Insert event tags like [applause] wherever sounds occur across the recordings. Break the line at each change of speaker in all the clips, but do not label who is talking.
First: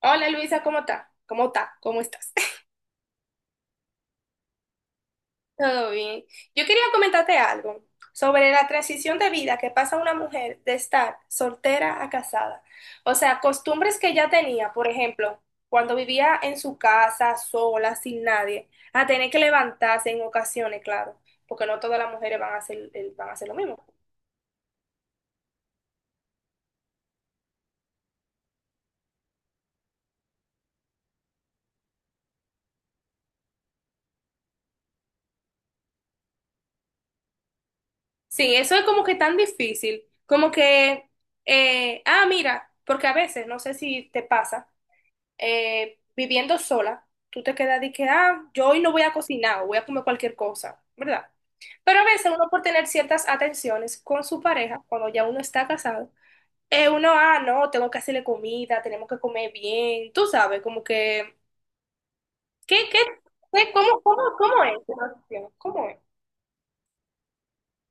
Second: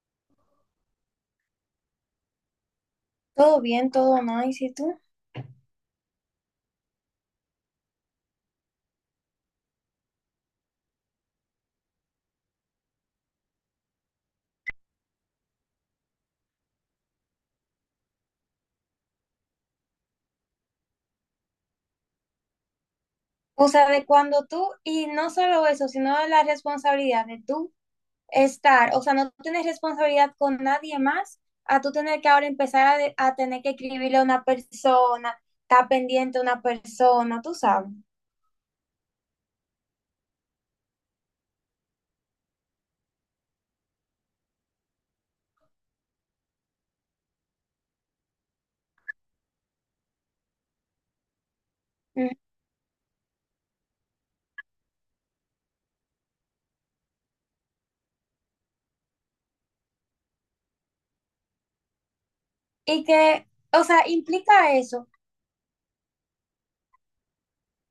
Hola Luisa, ¿cómo está? ¿Cómo está? ¿Cómo estás? [laughs]
Todo bien, todo nice, ¿y si tú?
Todo bien. Yo quería comentarte algo sobre la transición de vida que pasa una mujer de estar soltera a casada. O sea, costumbres que ya tenía, por ejemplo, cuando vivía en su casa sola, sin nadie, a tener que levantarse en ocasiones, claro, porque no todas las mujeres van a hacer lo
O
mismo.
sea, de cuando tú, y no solo eso, sino la responsabilidad de tú estar, o sea, no tener responsabilidad con nadie más, a tú tener que ahora empezar a tener que escribirle a una persona, estar pendiente a una persona, tú sabes.
Sí, eso es como que tan difícil, como que, mira, porque a veces, no sé si te pasa. Viviendo sola, tú te quedas de que, ah, yo hoy no voy a cocinar o voy a comer cualquier cosa, ¿verdad? Pero a veces
Mm.
uno por tener ciertas atenciones con su pareja, cuando ya uno está casado, uno, ah, no, tengo que hacerle comida, tenemos que comer bien, tú sabes, como que, ¿qué, qué,
Y que, o
cómo,
sea,
cómo, cómo
implica
es tu
eso.
relación? ¿Cómo es?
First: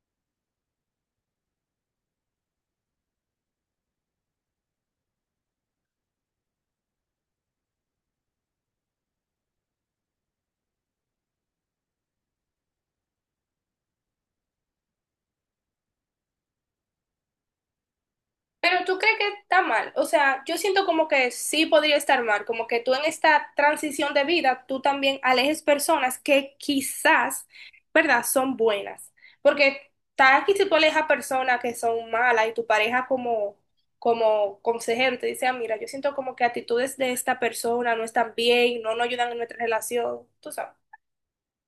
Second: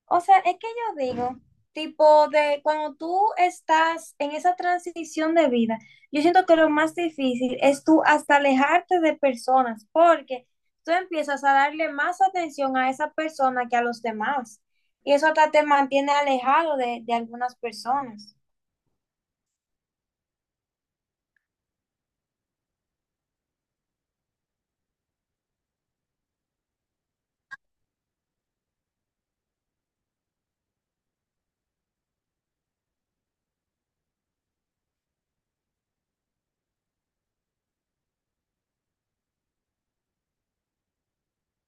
O sea, es que yo digo, tipo de cuando tú estás en esa transición de vida, yo siento que lo más difícil es tú hasta alejarte de personas, porque tú empiezas a darle más atención a esa persona que a los demás. Y eso hasta te mantiene alejado de algunas personas.
Pero tú crees que está mal, o sea, yo siento como que sí podría estar mal, como que tú en esta transición de vida, tú también alejes personas que quizás, ¿verdad?, son buenas. Porque tal que si tú alejas personas que son malas y tu pareja como, como consejero te dice, ah, mira, yo siento como que actitudes de esta persona no están bien, no nos ayudan en nuestra relación, tú sabes.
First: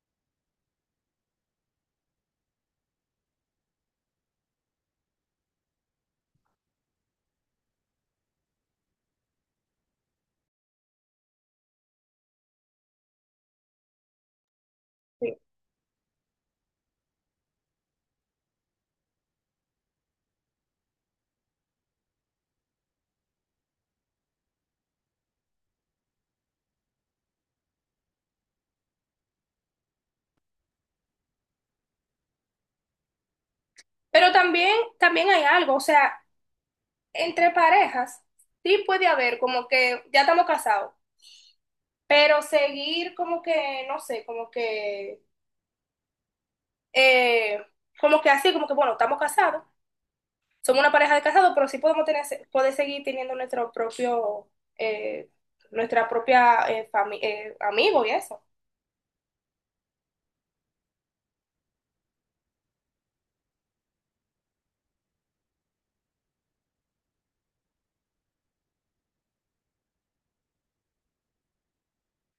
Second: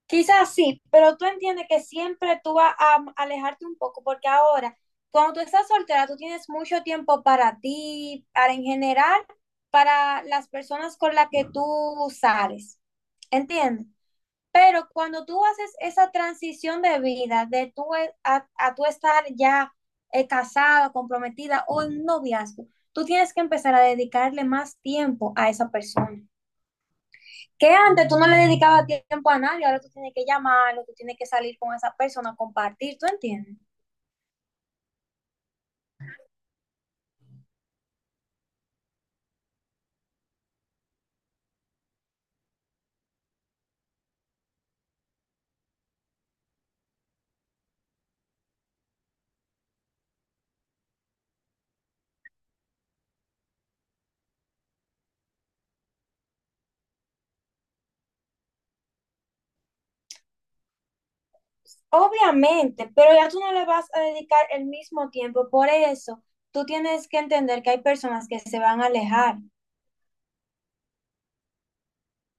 Quizás sí, pero tú entiendes que siempre tú vas a alejarte un poco, porque ahora, cuando tú estás soltera, tú tienes mucho tiempo para ti, para en general, para las personas con las que tú sales, ¿entiendes? Pero cuando
Sí.
tú haces esa transición de vida, a tú estar ya casada, comprometida o en un noviazgo, tú tienes que empezar a dedicarle más tiempo a esa persona. Que antes tú no le dedicabas tiempo a nadie, ahora tú tienes que llamarlo, tú tienes que salir con esa persona, compartir, ¿tú entiendes?
Pero también hay algo, o sea, entre parejas sí puede haber como que ya estamos casados. Pero seguir como que, no sé, eh, como que así, como que, bueno, estamos casados, somos una pareja de casados, pero sí podemos tener, poder seguir teniendo nuestro propio, eh, nuestra propia amigo y eso.
Obviamente, pero ya tú no le vas a dedicar el mismo tiempo, por eso tú tienes que entender que hay personas que se van a alejar.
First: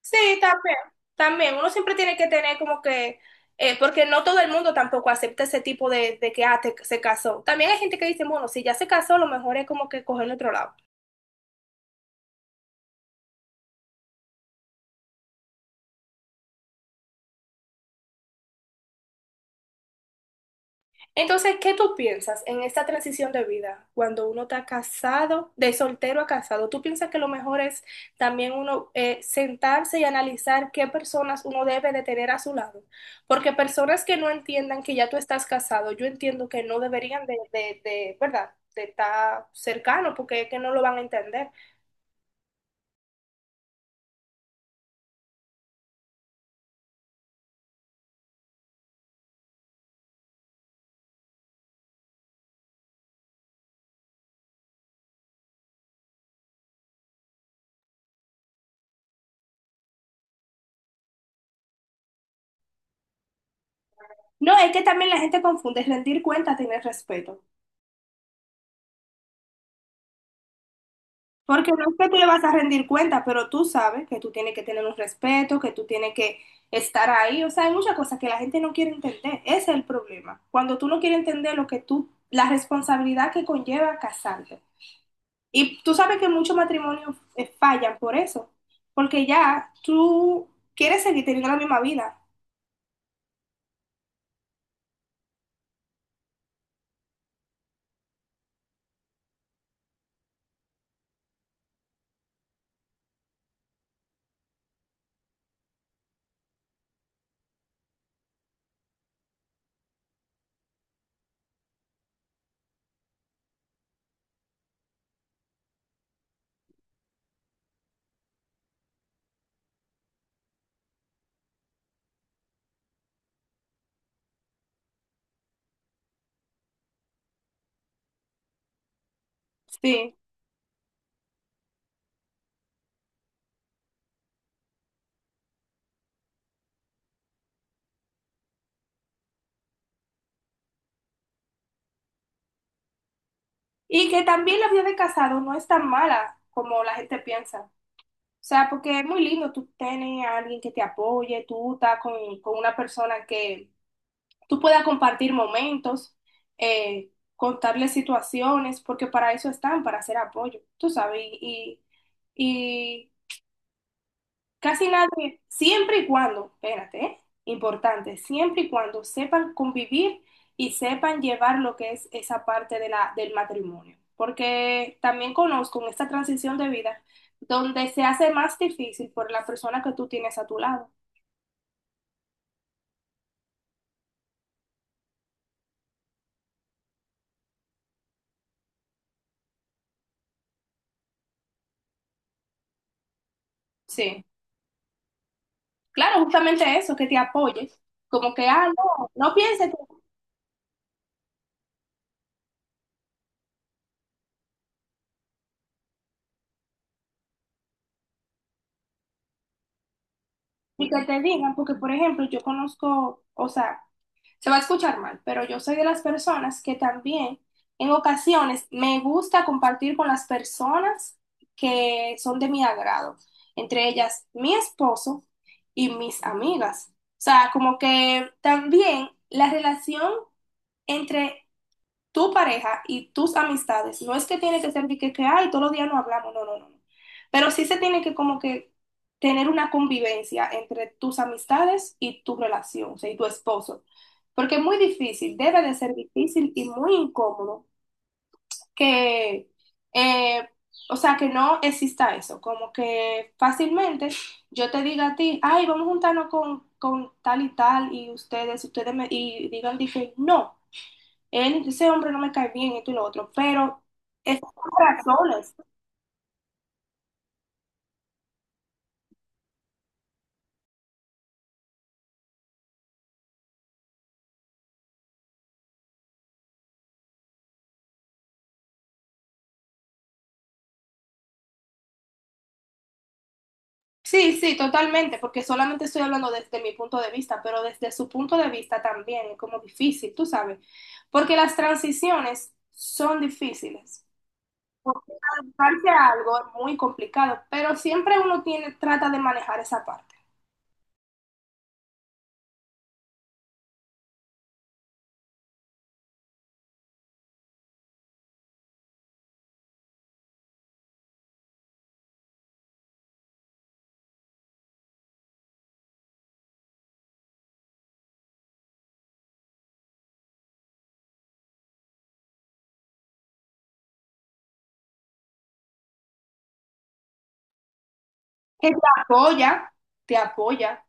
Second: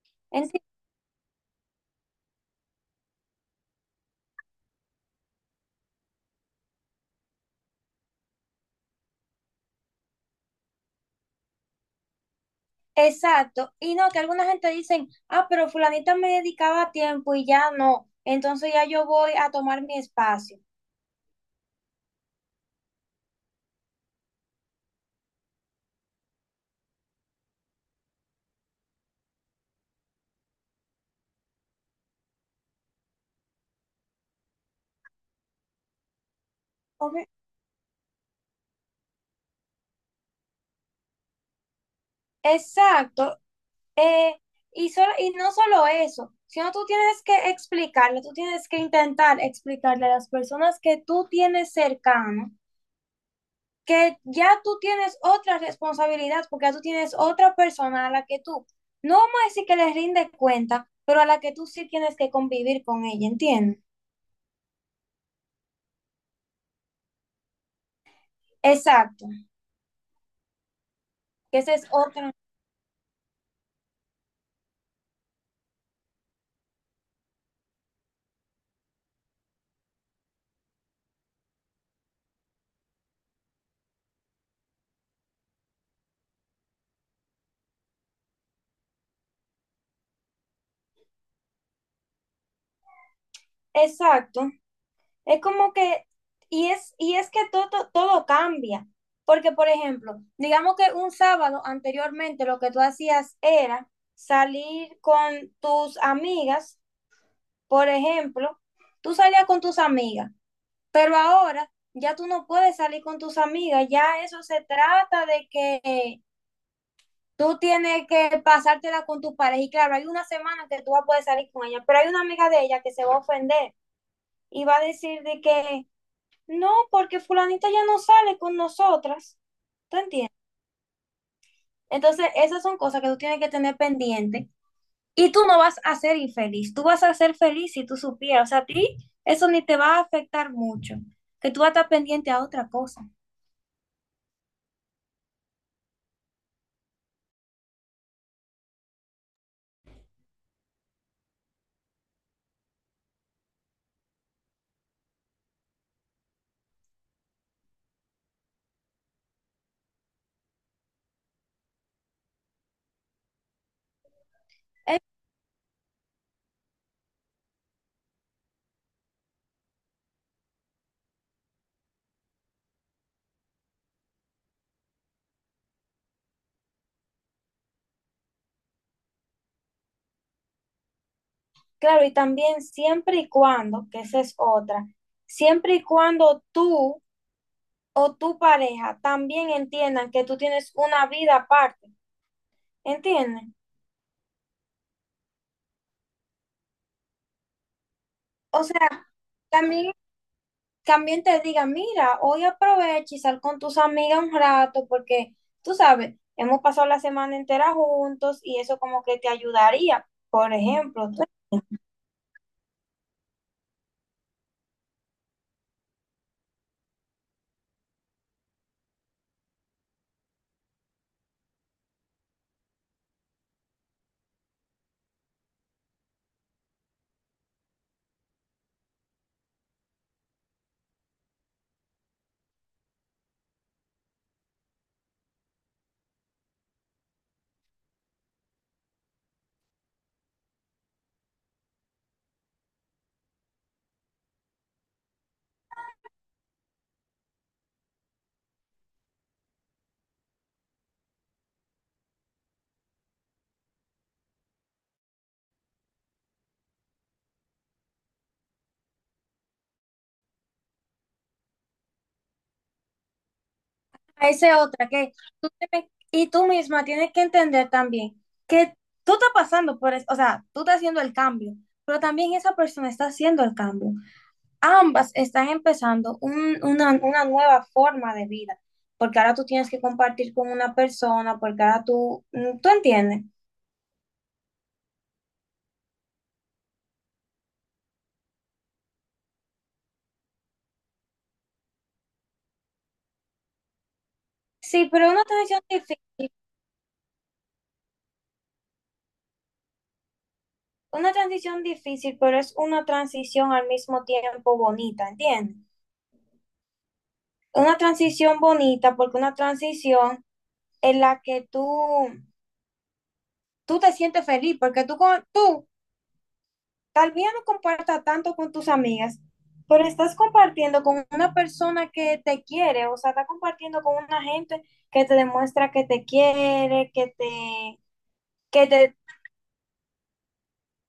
Sí,
Enti-
también, también, uno siempre tiene que tener como que, porque no todo el mundo tampoco acepta ese tipo de que, se casó. También hay gente que dice, bueno, si ya se casó, lo mejor es como que cogerlo otro lado.
Exacto, y no, que alguna gente dicen, ah, pero fulanita me dedicaba tiempo y ya no, entonces ya yo voy a tomar mi espacio.
Entonces, ¿qué tú piensas en esta transición de vida cuando uno está casado, de soltero a casado? ¿Tú piensas que lo mejor es también uno sentarse y analizar qué personas uno debe de tener a su lado? Porque personas que no entiendan que ya tú estás casado, yo entiendo que no deberían
Obvi-
de, ¿verdad? De estar cercano porque es que no lo van a entender.
Exacto. Eh, y, solo, y no solo eso, sino tú tienes que explicarle, tú tienes que intentar explicarle a las personas que tú tienes cercano que ya tú tienes otra responsabilidad, porque ya tú tienes otra persona a la que tú, no vamos a decir que les rinde cuenta, pero a la que tú sí tienes que convivir con ella, ¿entiendes?
No, es que también la gente confunde rendir cuentas, tener respeto.
Exacto, que
Porque
ese
no
es
es que tú le
otro,
vas a rendir cuenta, pero tú sabes que tú tienes que tener un respeto, que tú tienes que estar ahí. O sea, hay muchas cosas que la gente no quiere entender. Ese es el problema. Cuando tú no quieres entender lo que tú, la responsabilidad que conlleva casarte. Y tú sabes que muchos matrimonios fallan por eso. Porque ya tú quieres seguir teniendo la misma vida.
exacto. Es como que, y es que todo, todo cambia. Porque, por ejemplo, digamos que un sábado anteriormente lo que tú hacías era salir con tus amigas, por ejemplo, tú salías con tus amigas, pero ahora ya tú no puedes salir con tus amigas, ya eso se trata de que tú tienes que pasártela con tu pareja. Y claro, hay una semana que tú vas a poder salir con ella, pero hay una amiga de ella que se va a ofender y va a decir de que no, porque fulanita ya no sale con nosotras, ¿te
Sí.
entiendes? Entonces, esas son cosas que tú tienes que tener pendiente y tú no vas a ser infeliz, tú vas a ser feliz si tú supieras, o sea, a ti eso ni te va a afectar mucho, que tú vas a estar pendiente a otra cosa.
Y que también la vida de casado no es tan mala como la gente piensa. O sea, porque es muy lindo tú tener a alguien que te apoye, tú estás con una persona que tú puedas compartir momentos, contarle situaciones, porque para eso están, para hacer apoyo, tú sabes, y casi nadie, siempre y cuando, espérate, ¿eh? Importante, siempre y cuando sepan convivir y sepan llevar lo que es esa parte de la, del matrimonio. Porque también conozco en esta transición de vida donde se hace más difícil por la persona que tú tienes a tu lado.
Claro, y también siempre y cuando, que esa es otra, siempre y cuando tú o tu pareja también entiendan que tú tienes una vida aparte, ¿entiendes?
Sí, claro, justamente eso, que te apoyes. Como que,
O
ah,
sea,
no, no pienses
también
que
también te diga, mira, hoy aprovecha y sal con tus amigas un rato porque, tú sabes, hemos pasado la semana entera juntos y eso como que te ayudaría. Por
y que
ejemplo,
te
tú-
digan, porque por ejemplo, yo conozco, o sea, se va a escuchar mal, pero yo soy de las personas que también en ocasiones me gusta compartir con las personas que son de mi agrado, entre ellas mi esposo y mis amigas. O sea, como que también la relación entre tu pareja y tus amistades. No es que tiene que ser de que, ay, todos los días no hablamos, no, no, no, no. Pero sí se tiene que como que tener una convivencia entre tus amistades y tu relación, o sea, y tu esposo. Porque es muy difícil, debe de ser difícil y muy incómodo que, eh, o sea, que no exista eso, como que fácilmente yo te diga a ti, ay, vamos a juntarnos con tal y tal, y ustedes me, y digan, dije, no, él, ese hombre no me cae bien, esto y lo otro, pero es
esa
por
es otra que tú
razones.
tienes- y tú misma tienes que entender también que tú estás pasando por eso, o sea, tú estás haciendo el cambio, pero también esa persona está haciendo el cambio. Ambas están empezando una nueva forma de vida, porque ahora tú tienes que compartir con una persona, porque ahora tú, ¿tú entiendes?
Sí, sí, totalmente, porque solamente estoy hablando desde mi punto de vista, pero desde su punto de vista también es como difícil, tú sabes, porque las transiciones son difíciles.
Sí, pero
Porque adaptarse a algo es muy complicado, pero siempre uno tiene, trata de manejar esa parte.
una transición difícil, pero es una transición al mismo tiempo bonita, ¿entiendes? Una transición bonita porque una transición en la que tú te sientes feliz, porque tú, con- tú tal vez no compartas tanto con tus amigas, pero estás compartiendo con una persona que te quiere, o sea, estás compartiendo con una gente que te demuestra que te quiere, que
Que
te,
apoya, te apoya,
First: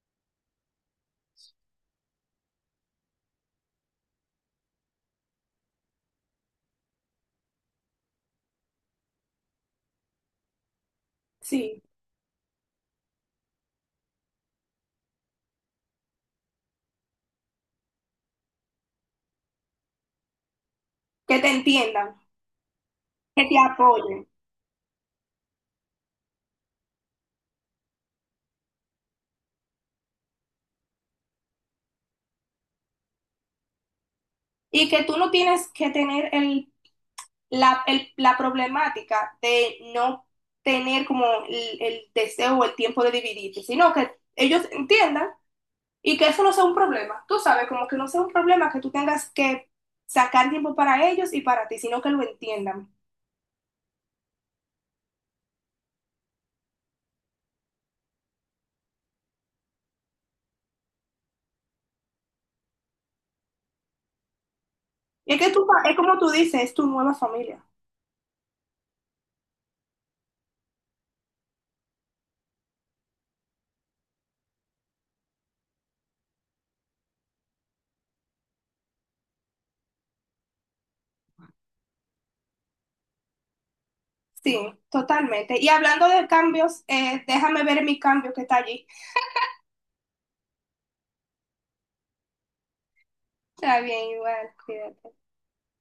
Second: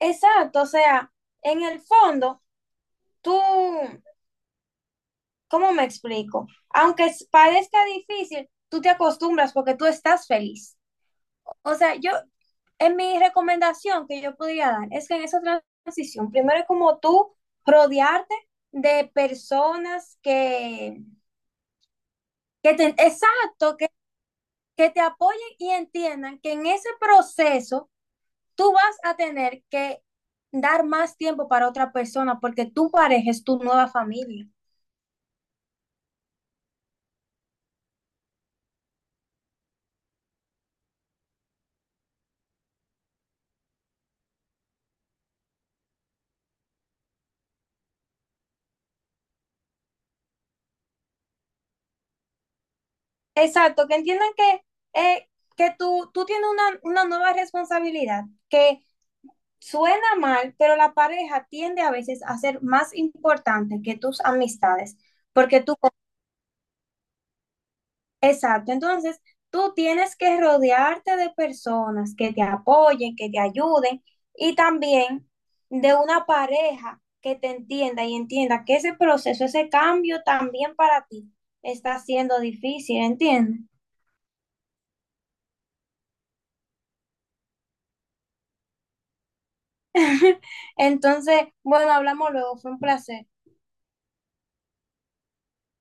exacto, o sea, en el fondo tú, ¿cómo me explico? Aunque es- parezca difícil, tú te acostumbras porque tú estás feliz. O
sí,
sea, yo, en mi recomendación que yo podría dar es que en esa transición, primero es como tú rodearte de personas
que te entiendan,
que te,
que te
exacto,
apoyen
que te apoyen y entiendan que en ese proceso tú vas a tener que dar más tiempo para otra persona porque tu pareja es tu nueva familia.
y que tú no tienes que tener el- la problemática de no tener como el deseo o el tiempo de dividirte, sino que ellos entiendan y que eso no sea un problema. Tú sabes, como que no sea un problema que tú tengas que sacar tiempo para ellos y para ti, sino que lo entiendan.
Exacto, que entiendan eh, que tú tienes una nueva responsabilidad, que suena mal, pero la pareja tiende a veces a ser más importante que tus amistades,
Y es que
porque
tú,
tú,
es como tú dices, es tu nueva familia.
exacto, entonces tú tienes que rodearte de personas que te apoyen, que te ayuden y también de una pareja que te entienda y entienda que ese proceso, ese cambio también para ti está siendo difícil, ¿entiendes?
Sí, totalmente. Y hablando de cambios, déjame ver mi cambio que está allí.
[laughs] Entonces, bueno, hablamos luego, fue un placer.
Está bien, igual, cuídate.